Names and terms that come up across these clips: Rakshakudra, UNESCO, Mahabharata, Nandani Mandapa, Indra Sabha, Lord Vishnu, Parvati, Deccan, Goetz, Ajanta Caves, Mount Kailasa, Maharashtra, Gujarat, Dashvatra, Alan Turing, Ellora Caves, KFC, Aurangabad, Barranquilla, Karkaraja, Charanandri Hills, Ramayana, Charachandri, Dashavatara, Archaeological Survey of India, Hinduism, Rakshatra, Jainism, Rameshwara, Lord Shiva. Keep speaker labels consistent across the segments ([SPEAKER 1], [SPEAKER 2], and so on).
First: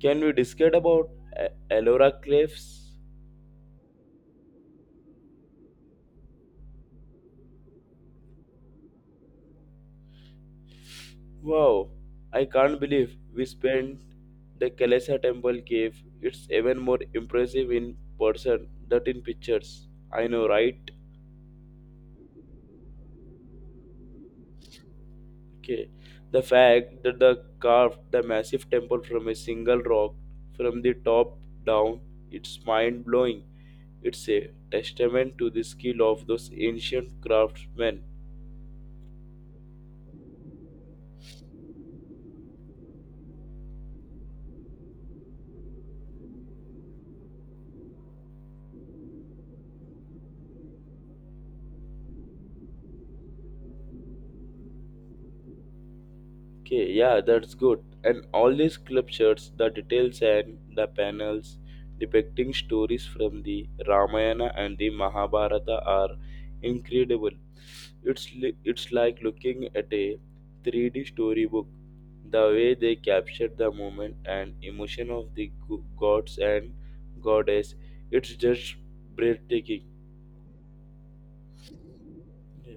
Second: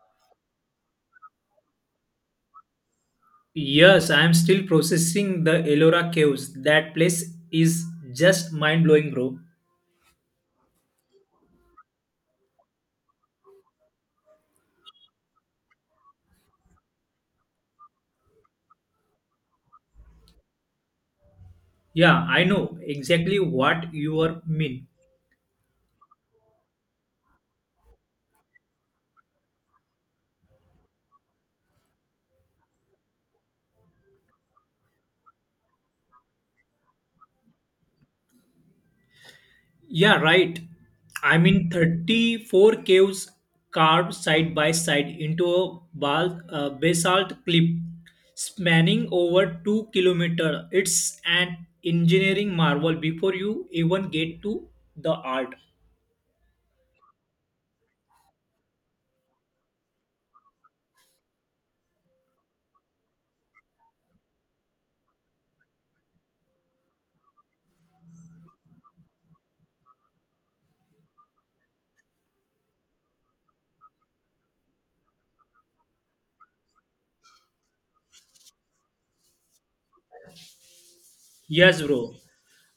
[SPEAKER 1] Can we discuss about A- Ellora Cliffs?
[SPEAKER 2] Yes, I am still processing the Ellora caves. That place is just mind blowing, bro.
[SPEAKER 1] Wow, I can't believe we spent the Kalesa Temple cave. It's even more impressive in person than in pictures. I know, right?
[SPEAKER 2] Yeah, I know exactly what you are mean.
[SPEAKER 1] Okay. The fact that they carved the massive temple from a single rock from the top down, it's mind blowing. It's a testament to the skill of those ancient craftsmen.
[SPEAKER 2] Yeah, right. I mean, 34 caves carved side by side into a basalt cliff spanning over 2 kilometers. It's an engineering marvel before you even get to the art.
[SPEAKER 1] Okay, yeah, that's good. And all these club shirts, the details and the panels depicting stories from the Ramayana and the Mahabharata are incredible. It's like looking at a 3D storybook. The way they capture the moment and emotion of the gods and goddess, it's just breathtaking.
[SPEAKER 2] Yes, bro.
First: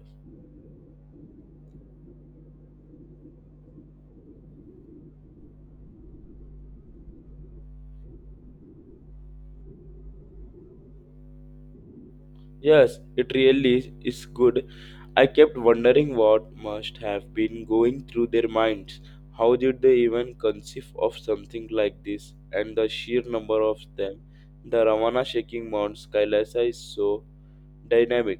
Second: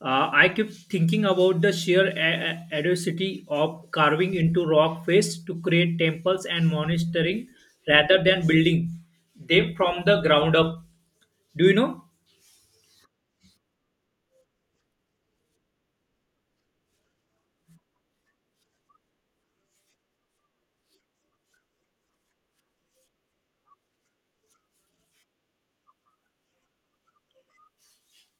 [SPEAKER 2] I keep thinking about the sheer audacity of carving into rock face to create temples and monasteries rather than building them from the ground up. Do you know?
[SPEAKER 1] Yes, it really is good. I kept wondering what must have been going through their minds. How did they even conceive of something like this? And the sheer number of them. The Ramana shaking Mount Kailasa is so dynamic.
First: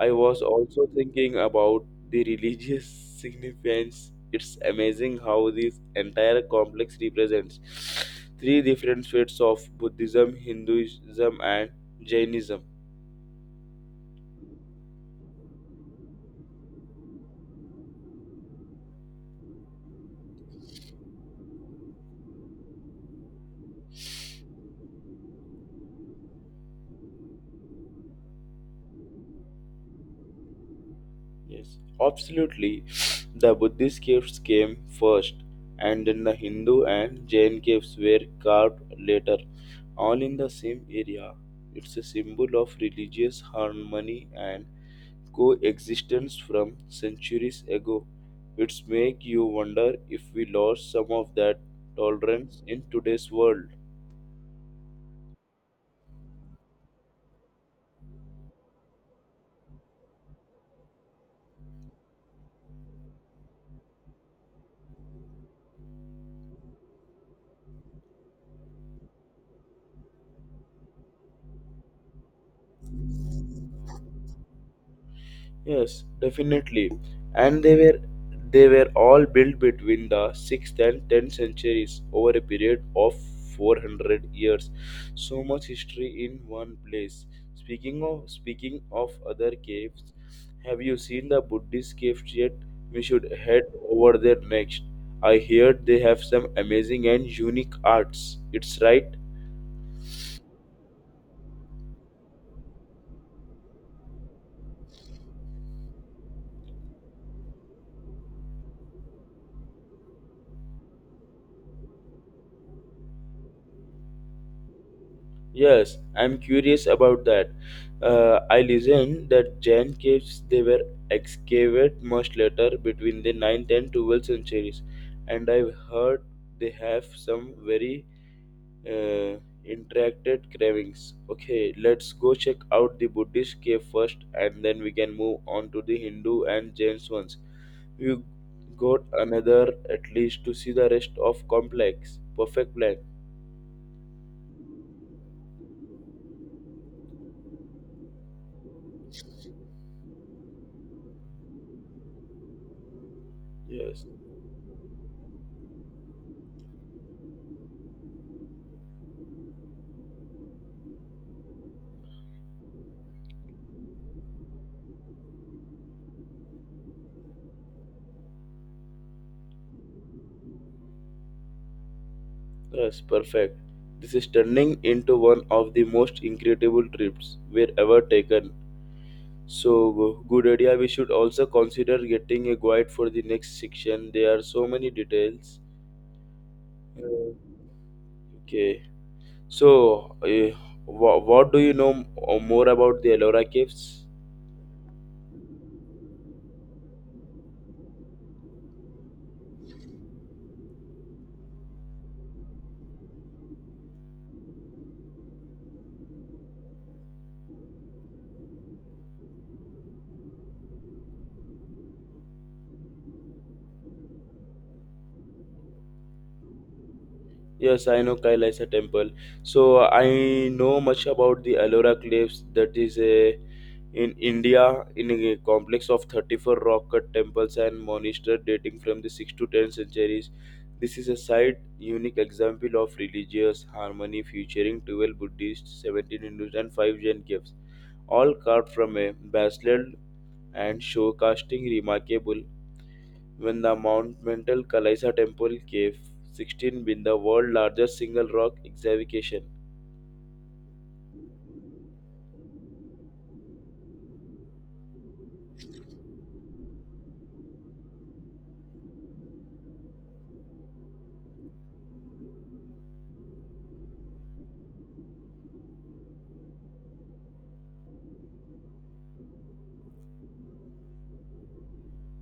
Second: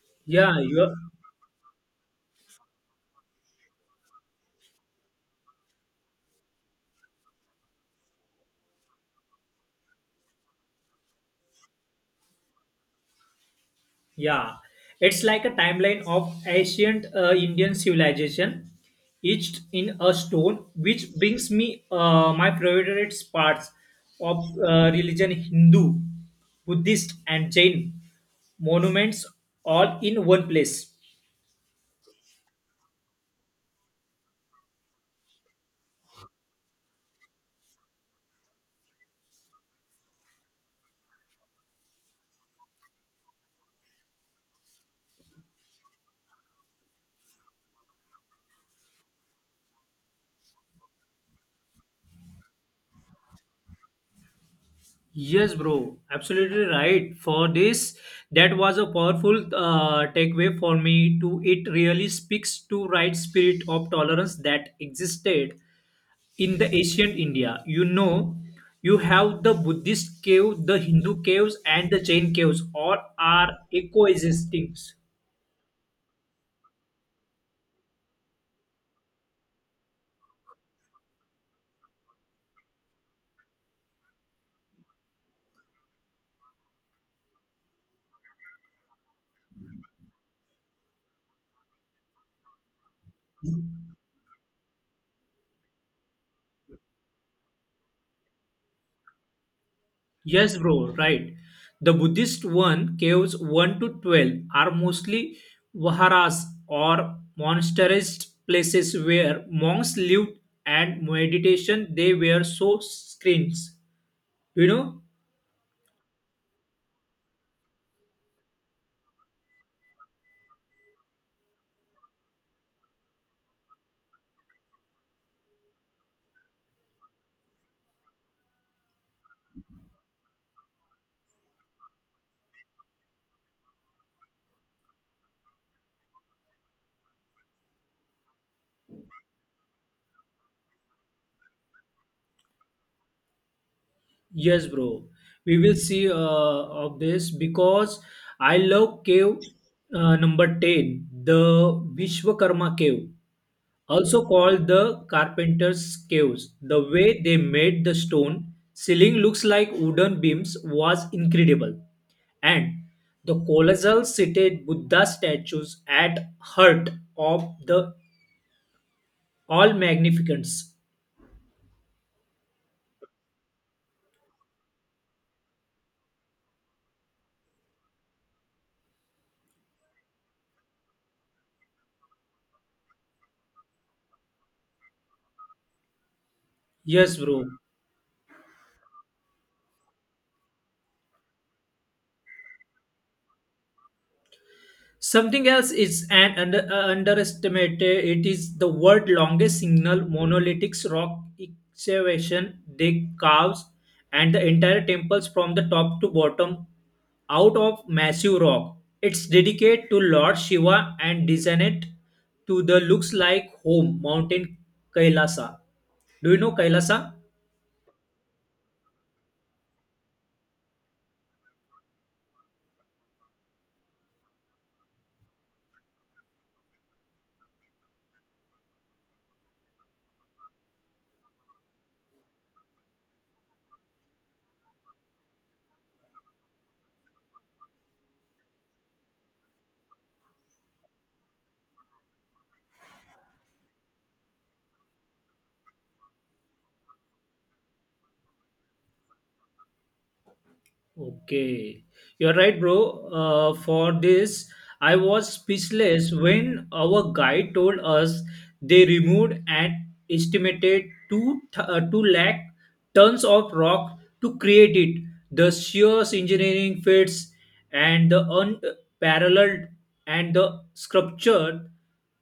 [SPEAKER 1] I was
[SPEAKER 2] Yeah, you
[SPEAKER 1] also
[SPEAKER 2] are.
[SPEAKER 1] thinking about the religious significance. It's amazing how this entire complex represents three different faiths of Buddhism, Hinduism, and Jainism.
[SPEAKER 2] Yeah, it's like a timeline of ancient Indian civilization, etched in a stone, which brings me my favorite parts of religion Hindu, Buddhist, and Jain monuments all in one place.
[SPEAKER 1] Yes, absolutely. The Buddhist caves came first, and then the Hindu and Jain caves were carved later, all in the same area. It's a symbol of religious harmony and coexistence from centuries ago. It's make you wonder if we lost some of that tolerance in today's world.
[SPEAKER 2] Yes, bro, absolutely right. For this, that was a powerful takeaway for me. To it really speaks to right spirit of tolerance that existed in the ancient India. You know, you have the Buddhist cave, the Hindu caves, and the Jain caves. All are coexisting.
[SPEAKER 1] Yes, definitely. And they were all built between the 6th and 10th centuries over a period of 400 years. So much history in one place. Speaking of other caves, have you seen the Buddhist caves yet? We should head over there next. I heard they have some amazing and unique arts. It's right.
[SPEAKER 2] Yes, bro, right. The Buddhist one caves 1 to 12 are mostly viharas or monasteries places where monks lived and meditation they were so screens. You know?
[SPEAKER 1] Yes, I'm curious about that. I listened that Jain caves they were excavated much later between the 9th and 12th centuries, and I've heard they have some very uh, interacted carvings. Okay, let's go check out the Buddhist cave first, and then we can move on to the Hindu and Jain ones. We got another at least to see the rest of complex. Perfect plan.
[SPEAKER 2] Yes, bro. We will see of this because I love cave number 10, the Vishwakarma cave,
[SPEAKER 1] Yes.
[SPEAKER 2] also called the carpenter's caves. The way they made the stone ceiling looks like wooden beams was incredible. And the colossal seated Buddha statues at heart of the all magnificence.
[SPEAKER 1] Yes, perfect. This is turning into one of the most incredible trips we've ever taken. So, good idea. We should also consider getting a guide for the next section. There are so many details.
[SPEAKER 2] Yes, bro.
[SPEAKER 1] Okay. So, what do you know more about the Ellora Caves?
[SPEAKER 2] Something else is an underestimated. It is the world longest single monolithic rock excavation they carves and the entire temples from the top to bottom out of massive rock. It's dedicated to Lord Shiva and designed to the looks like home mountain Kailasa. Do you know Kailasa?
[SPEAKER 1] Yes, I know Kailaisa temple. So I know much about the Ellora cliffs. That is a in India in a complex of 34 rock cut temples and monasteries dating from the 6th to 10th centuries. This is a site unique example of religious harmony featuring 12 Buddhists, 17 Hindus and 5 Jain caves, all carved from a basalt and show casting remarkable when the Mount Mental Kalaisa Temple Cave 16 been the world largest single rock excavation.
[SPEAKER 2] Okay, you're right, bro. For this, I was speechless when our guide told us they removed an estimated two lakh tons of rock to create it. The sheer engineering feats and the unparalleled and the sculpture,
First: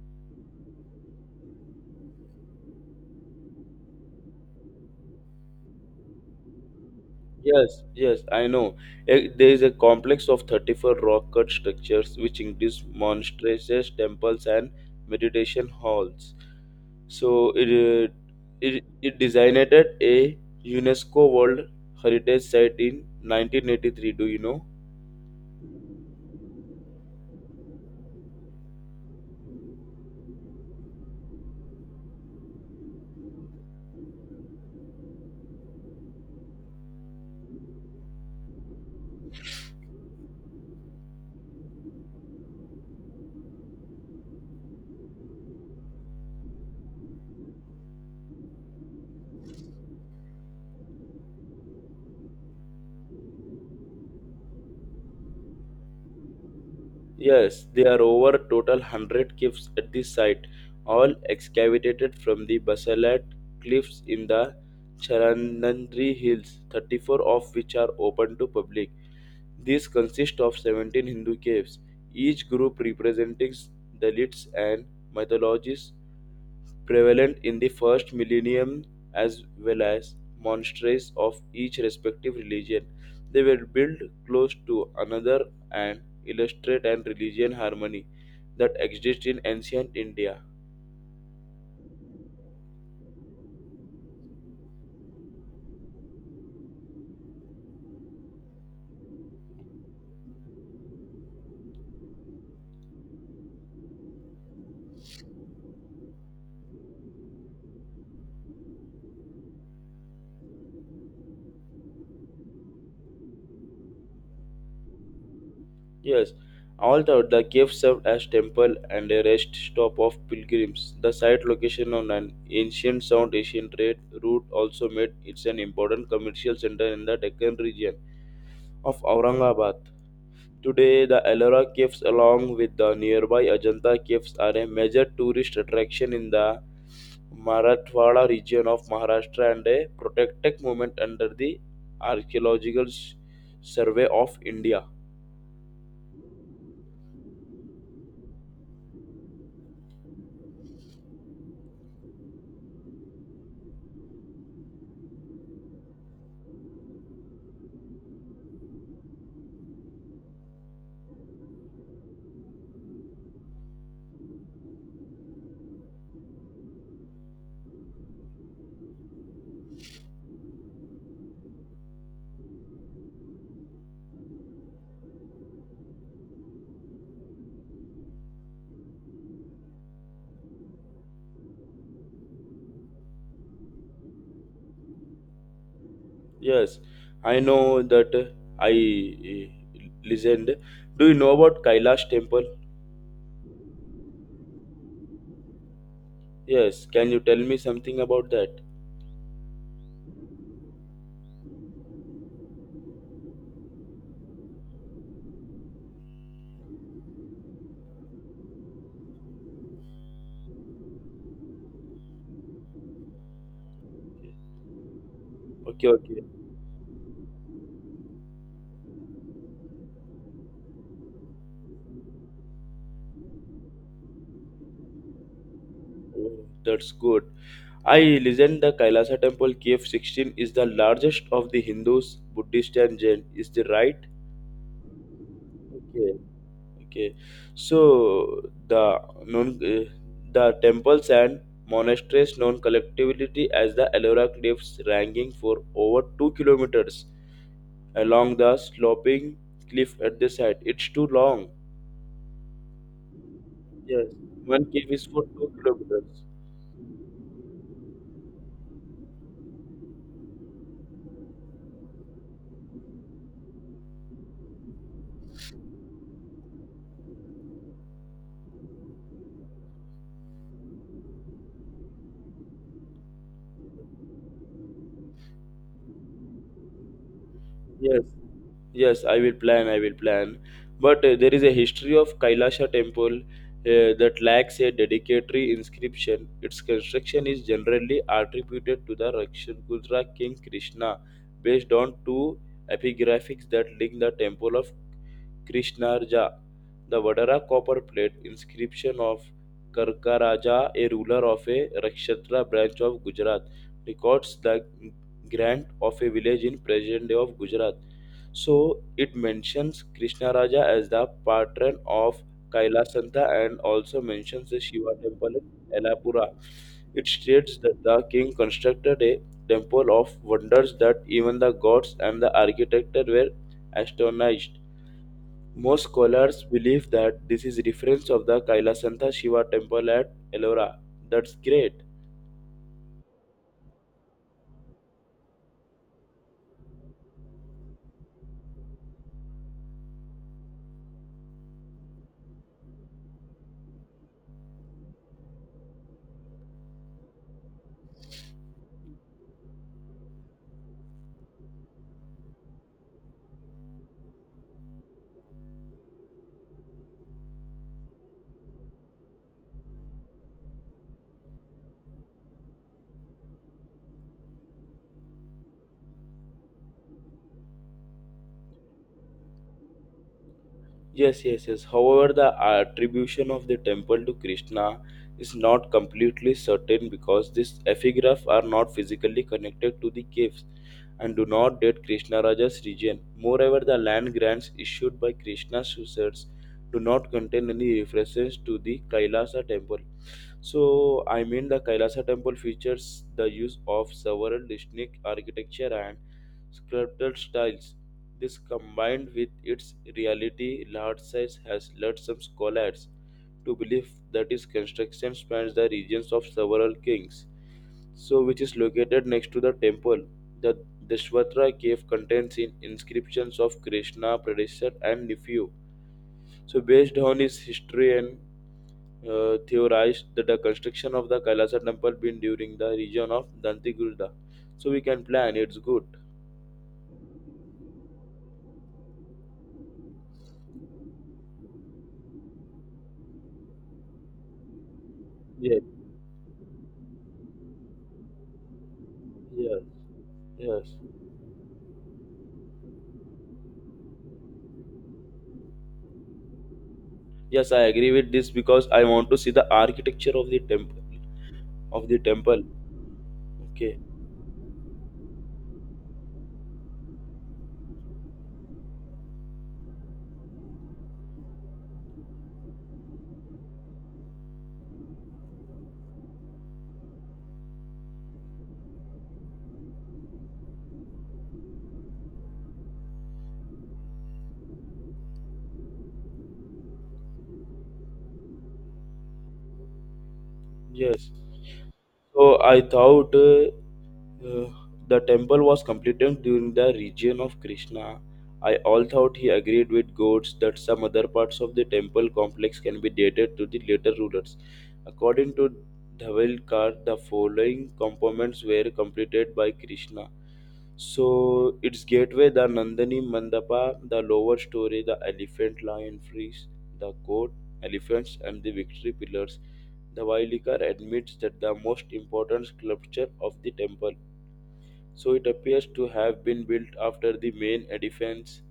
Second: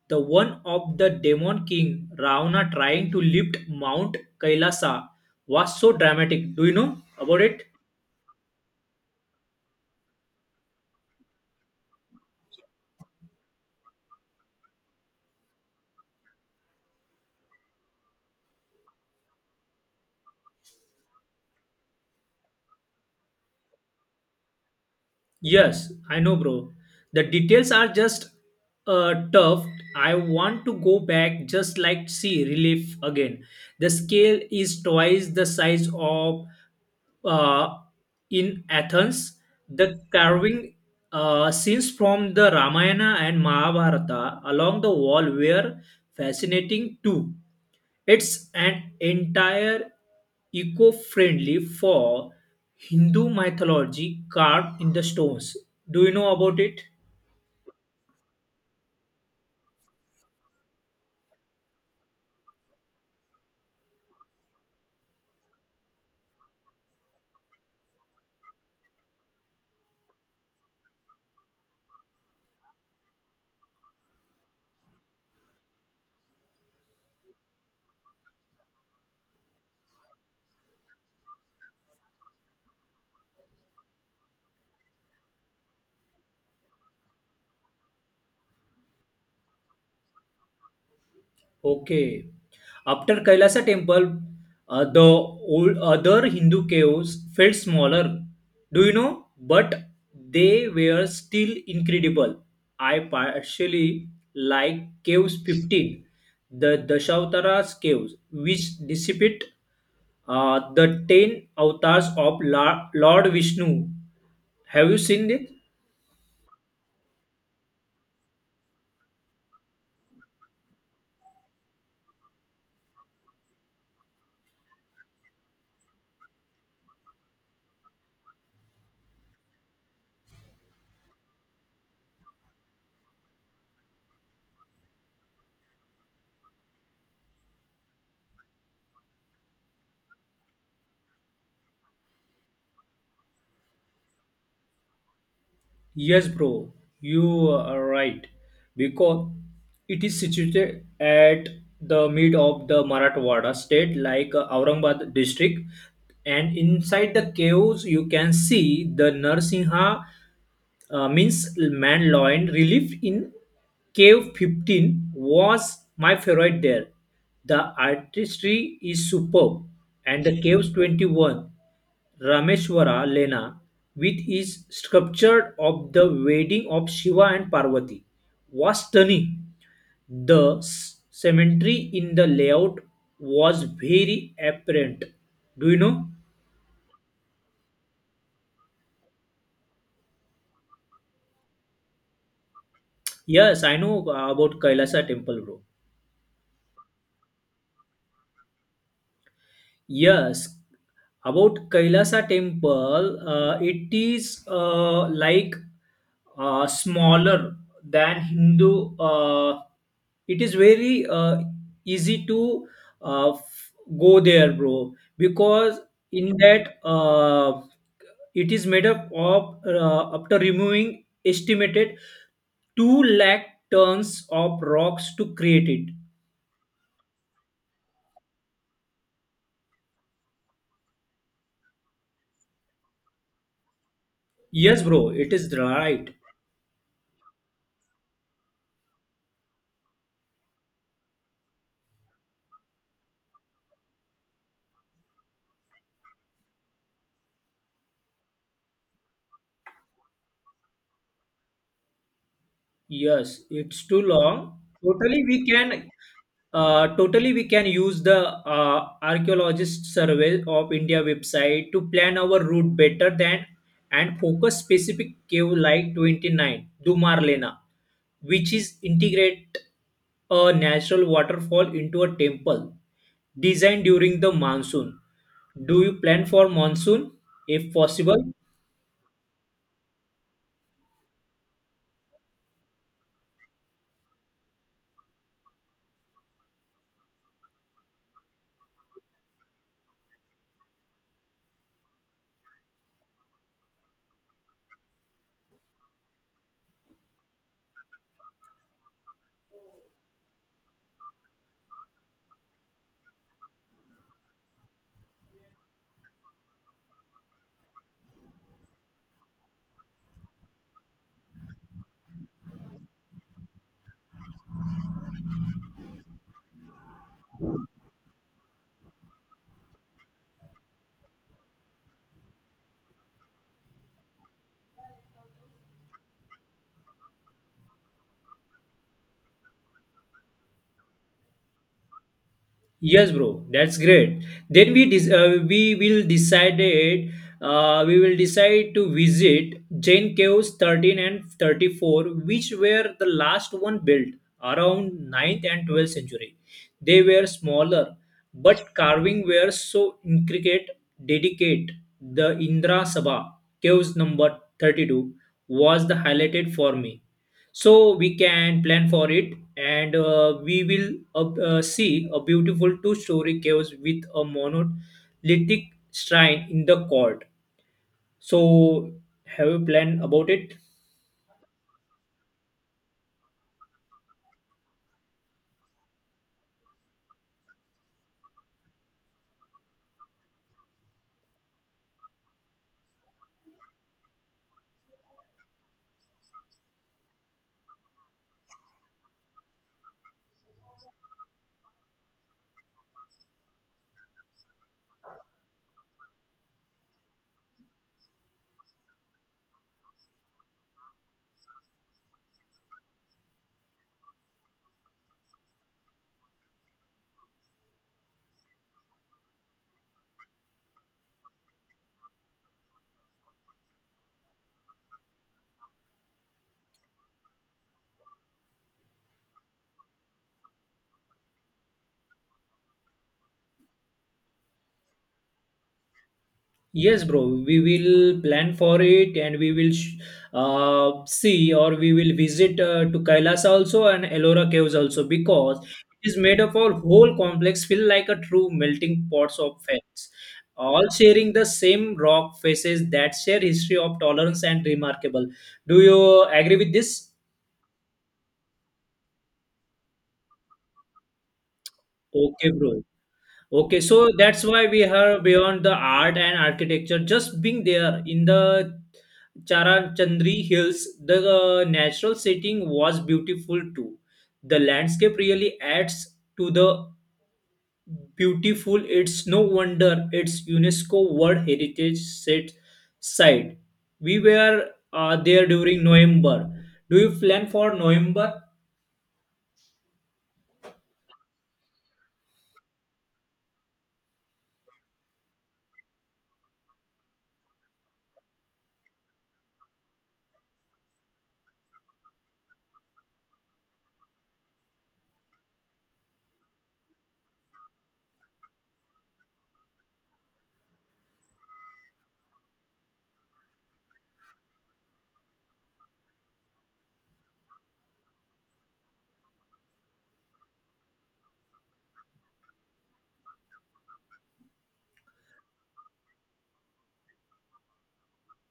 [SPEAKER 2] the one of the demon king Ravana trying to lift Mount Kailasa was so dramatic. Do you know about it?
[SPEAKER 1] Yes, yes, I know. Eh, there is a complex of 34 rock cut structures which includes monasteries, temples, and meditation halls. So it designated a UNESCO World Heritage Site in 1983. Do you know?
[SPEAKER 2] Yes, I know, bro. The details are just tough. I want to go back just like see relief again. The scale is twice the size of uh, in Athens. The carving scenes from the Ramayana and Mahabharata along the wall were fascinating too. It's an entire eco-friendly for Hindu mythology carved in the stones. Do you know about it?
[SPEAKER 1] Yes, there are over total 100 caves at this site, all excavated from the basalt cliffs in the Charanandri Hills, 34 of which are open to public. These consist of 17 Hindu caves, each group representing the elites and mythologies prevalent in the first millennium as well as monasteries of each respective religion. They were built close to another and illustrate an religion harmony that exists in ancient India.
[SPEAKER 2] Okay. After Kailasa temple, the old other Hindu caves felt smaller. Do you know? But they were still incredible. I partially like caves 15, the Dashavatara's caves, which dissipate the 10 avatars of Lord Vishnu. Have you seen it?
[SPEAKER 1] Yes, although the cave served as temple and a rest stop of pilgrims, the site location on an ancient South Asian trade route also made it an important commercial center in the Deccan region of Aurangabad. Today, the Ellora Caves, along with the nearby Ajanta Caves, are a major tourist attraction in the Marathwada region of Maharashtra and a protected monument under the Archaeological Survey of India.
[SPEAKER 2] Yes, bro, you are right. Because it is situated at the mid of the Marathwada state, like Aurangabad district. And inside the caves, you can see the Narsinha means Manloin relief in Cave 15 was my favorite there. The artistry is superb, and the Caves 21 Rameshwara Lena with its sculpture of the wedding of Shiva and Parvati was stunning. The cemetery in the layout was very apparent. Do you know?
[SPEAKER 1] Yes, I know that I eh, listened. Do you know about Kailash Temple?
[SPEAKER 2] Yes, I know about Kailasa temple, bro.
[SPEAKER 1] Yes, can you tell me something about that?
[SPEAKER 2] Yes, about Kailasa temple, it is like smaller than Hindu. It is very easy to uh, f- go there, bro, because
[SPEAKER 1] Okay, okay.
[SPEAKER 2] in that it is made up of after removing estimated two lakh tons of rocks to create it.
[SPEAKER 1] Oh, that's good. I legend the Kailasa temple, KF 16, is the largest of the Hindus, Buddhist, and Jain. Is the right?
[SPEAKER 2] Yes, bro, it is right.
[SPEAKER 1] Okay, okay. So the known the temples and monasteries known collectively as the Ellora cliffs, ranging for over 2 kilometers along the sloping cliff at the side. It's too long.
[SPEAKER 2] Yes, it's too
[SPEAKER 1] Yes,
[SPEAKER 2] long.
[SPEAKER 1] one cave is for two kilometers.
[SPEAKER 2] Totally we can use the archaeologist survey of India website to plan our route better than and focus specific cave like 29 Dumarlena, which is integrate a natural waterfall into a temple designed during the monsoon. Do you plan for monsoon if
[SPEAKER 1] Yes,
[SPEAKER 2] possible?
[SPEAKER 1] yes, I will plan. I will plan. But there is a history of Kailasha temple that lacks a dedicatory inscription. Its construction is generally attributed to the Rakshakudra king Krishna, based on two epigraphics that link the temple of Krishnarja, the Vadara copper plate inscription of Karkaraja, a ruler of a Rakshatra branch of Gujarat, records the grant of a village in present day of Gujarat. So it mentions Krishna Raja as the patron of Kailasanta and also mentions the Shiva temple in Elapura. It states that the king constructed a temple of wonders that even the gods and the architect were astonished. Most scholars believe that this is reference of the Kailasanta Shiva temple at Ellora. That's great.
[SPEAKER 2] Yes, bro. That's great. Then we will decided we will decide to visit Jane Caves 13 and 34, which were the last one built around ninth and 12th century. They were smaller, but carving were so intricate. Dedicate the Indra Sabha Caves number 32 was the highlighted for me, so we can plan for it and we will see a beautiful two-story cave with a monolithic shrine in the court. So have you planned about it?
[SPEAKER 1] Yes, yes, yes. However, the attribution of the temple to Krishna is not completely certain because these epigraphs are not physically connected to the caves and do not date Krishna Raja's region. Moreover, the land grants issued by Krishna's successors do not contain any references to the Kailasa temple. So, I mean, the Kailasa temple features the use of several distinct architecture and sculptural styles this combined with its reality, large size has led some scholars to believe that its construction spans the regions of several kings. So, which is located next to the temple. The Dashvatra cave contains inscriptions of Krishna, Pradeshwar, and Nephew. So, based on his history and theorized that the construction of the Kailasa temple been during the region of Dantigurda. So, we can plan, it's good.
[SPEAKER 2] Yes, bro. We will plan for it, and we will sh- see, or we will visit to Kailas also and Ellora caves also because
[SPEAKER 1] Yes,
[SPEAKER 2] it is made of a whole complex, feel like a true melting pots
[SPEAKER 1] yes,
[SPEAKER 2] of facts,
[SPEAKER 1] yes.
[SPEAKER 2] all sharing the same rock faces that share history of tolerance and remarkable. Do you agree with this?
[SPEAKER 1] Yes, I agree with this because I want to see the architecture of the temple.
[SPEAKER 2] Okay, bro.
[SPEAKER 1] Okay.
[SPEAKER 2] Okay, so that's why we have beyond the art and architecture. Just being there in the Charachandri Hills, the natural setting was beautiful too. The landscape really adds to the beautiful. It's no wonder it's UNESCO World Heritage Set site. We were there during November. Do you plan for November?
[SPEAKER 1] Yes. So I thought Uh, the temple was completed during the reign of Krishna. I all thought he agreed with Goetz that some other parts of the temple complex can be dated to the later rulers. According to Dhavalkar, the following components were completed by Krishna. So its gateway, the Nandani Mandapa, the lower story, the elephant lion frieze, the court, elephants, and the victory pillars. The Vailikar admits that the most important sculpture of the temple so it appears to have been built after the main edifice,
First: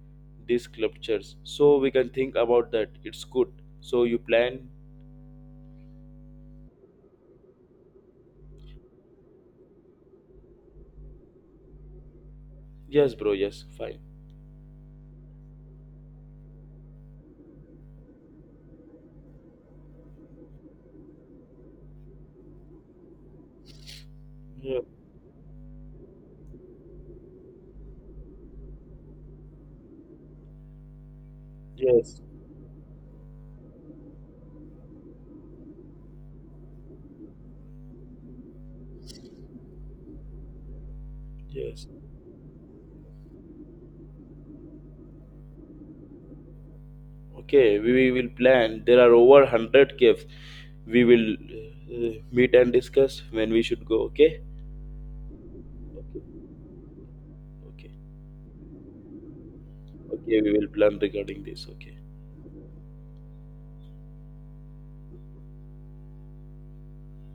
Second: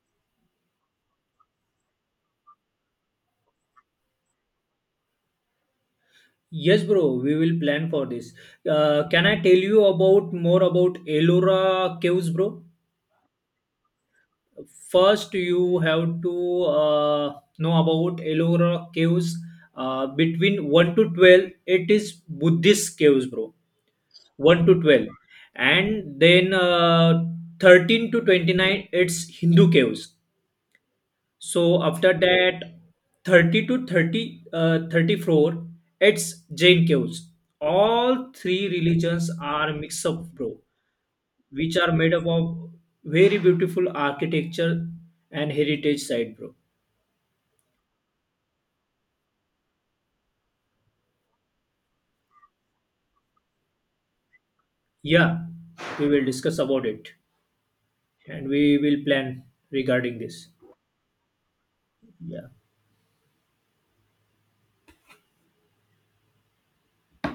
[SPEAKER 1] these sculptures. So we can think about that. It's good. So you plan?
[SPEAKER 2] Yes, bro, we will plan for this. Can I tell you about more about Ellora caves, bro?
[SPEAKER 1] Yes, bro. Yes, fine.
[SPEAKER 2] First, you have to know about Ellora caves. Between 1 to 12, it is Buddhist caves, bro. 1 to
[SPEAKER 1] Yeah.
[SPEAKER 2] 12. And then 13 to 29, it's Hindu caves. So after
[SPEAKER 1] Yes.
[SPEAKER 2] that, 34, it's Jain Chaos. All three religions are mix up, bro, which
[SPEAKER 1] Yes.
[SPEAKER 2] are made up of very beautiful architecture and heritage site, bro.
[SPEAKER 1] Okay. We, will plan. There are over hundred caves. We will meet and discuss when we should go. Okay.
[SPEAKER 2] Yeah, we will
[SPEAKER 1] Okay.
[SPEAKER 2] discuss about it
[SPEAKER 1] Okay.
[SPEAKER 2] and we will plan regarding
[SPEAKER 1] Okay.
[SPEAKER 2] this.
[SPEAKER 1] We will plan regarding this. Okay.
[SPEAKER 2] Yeah.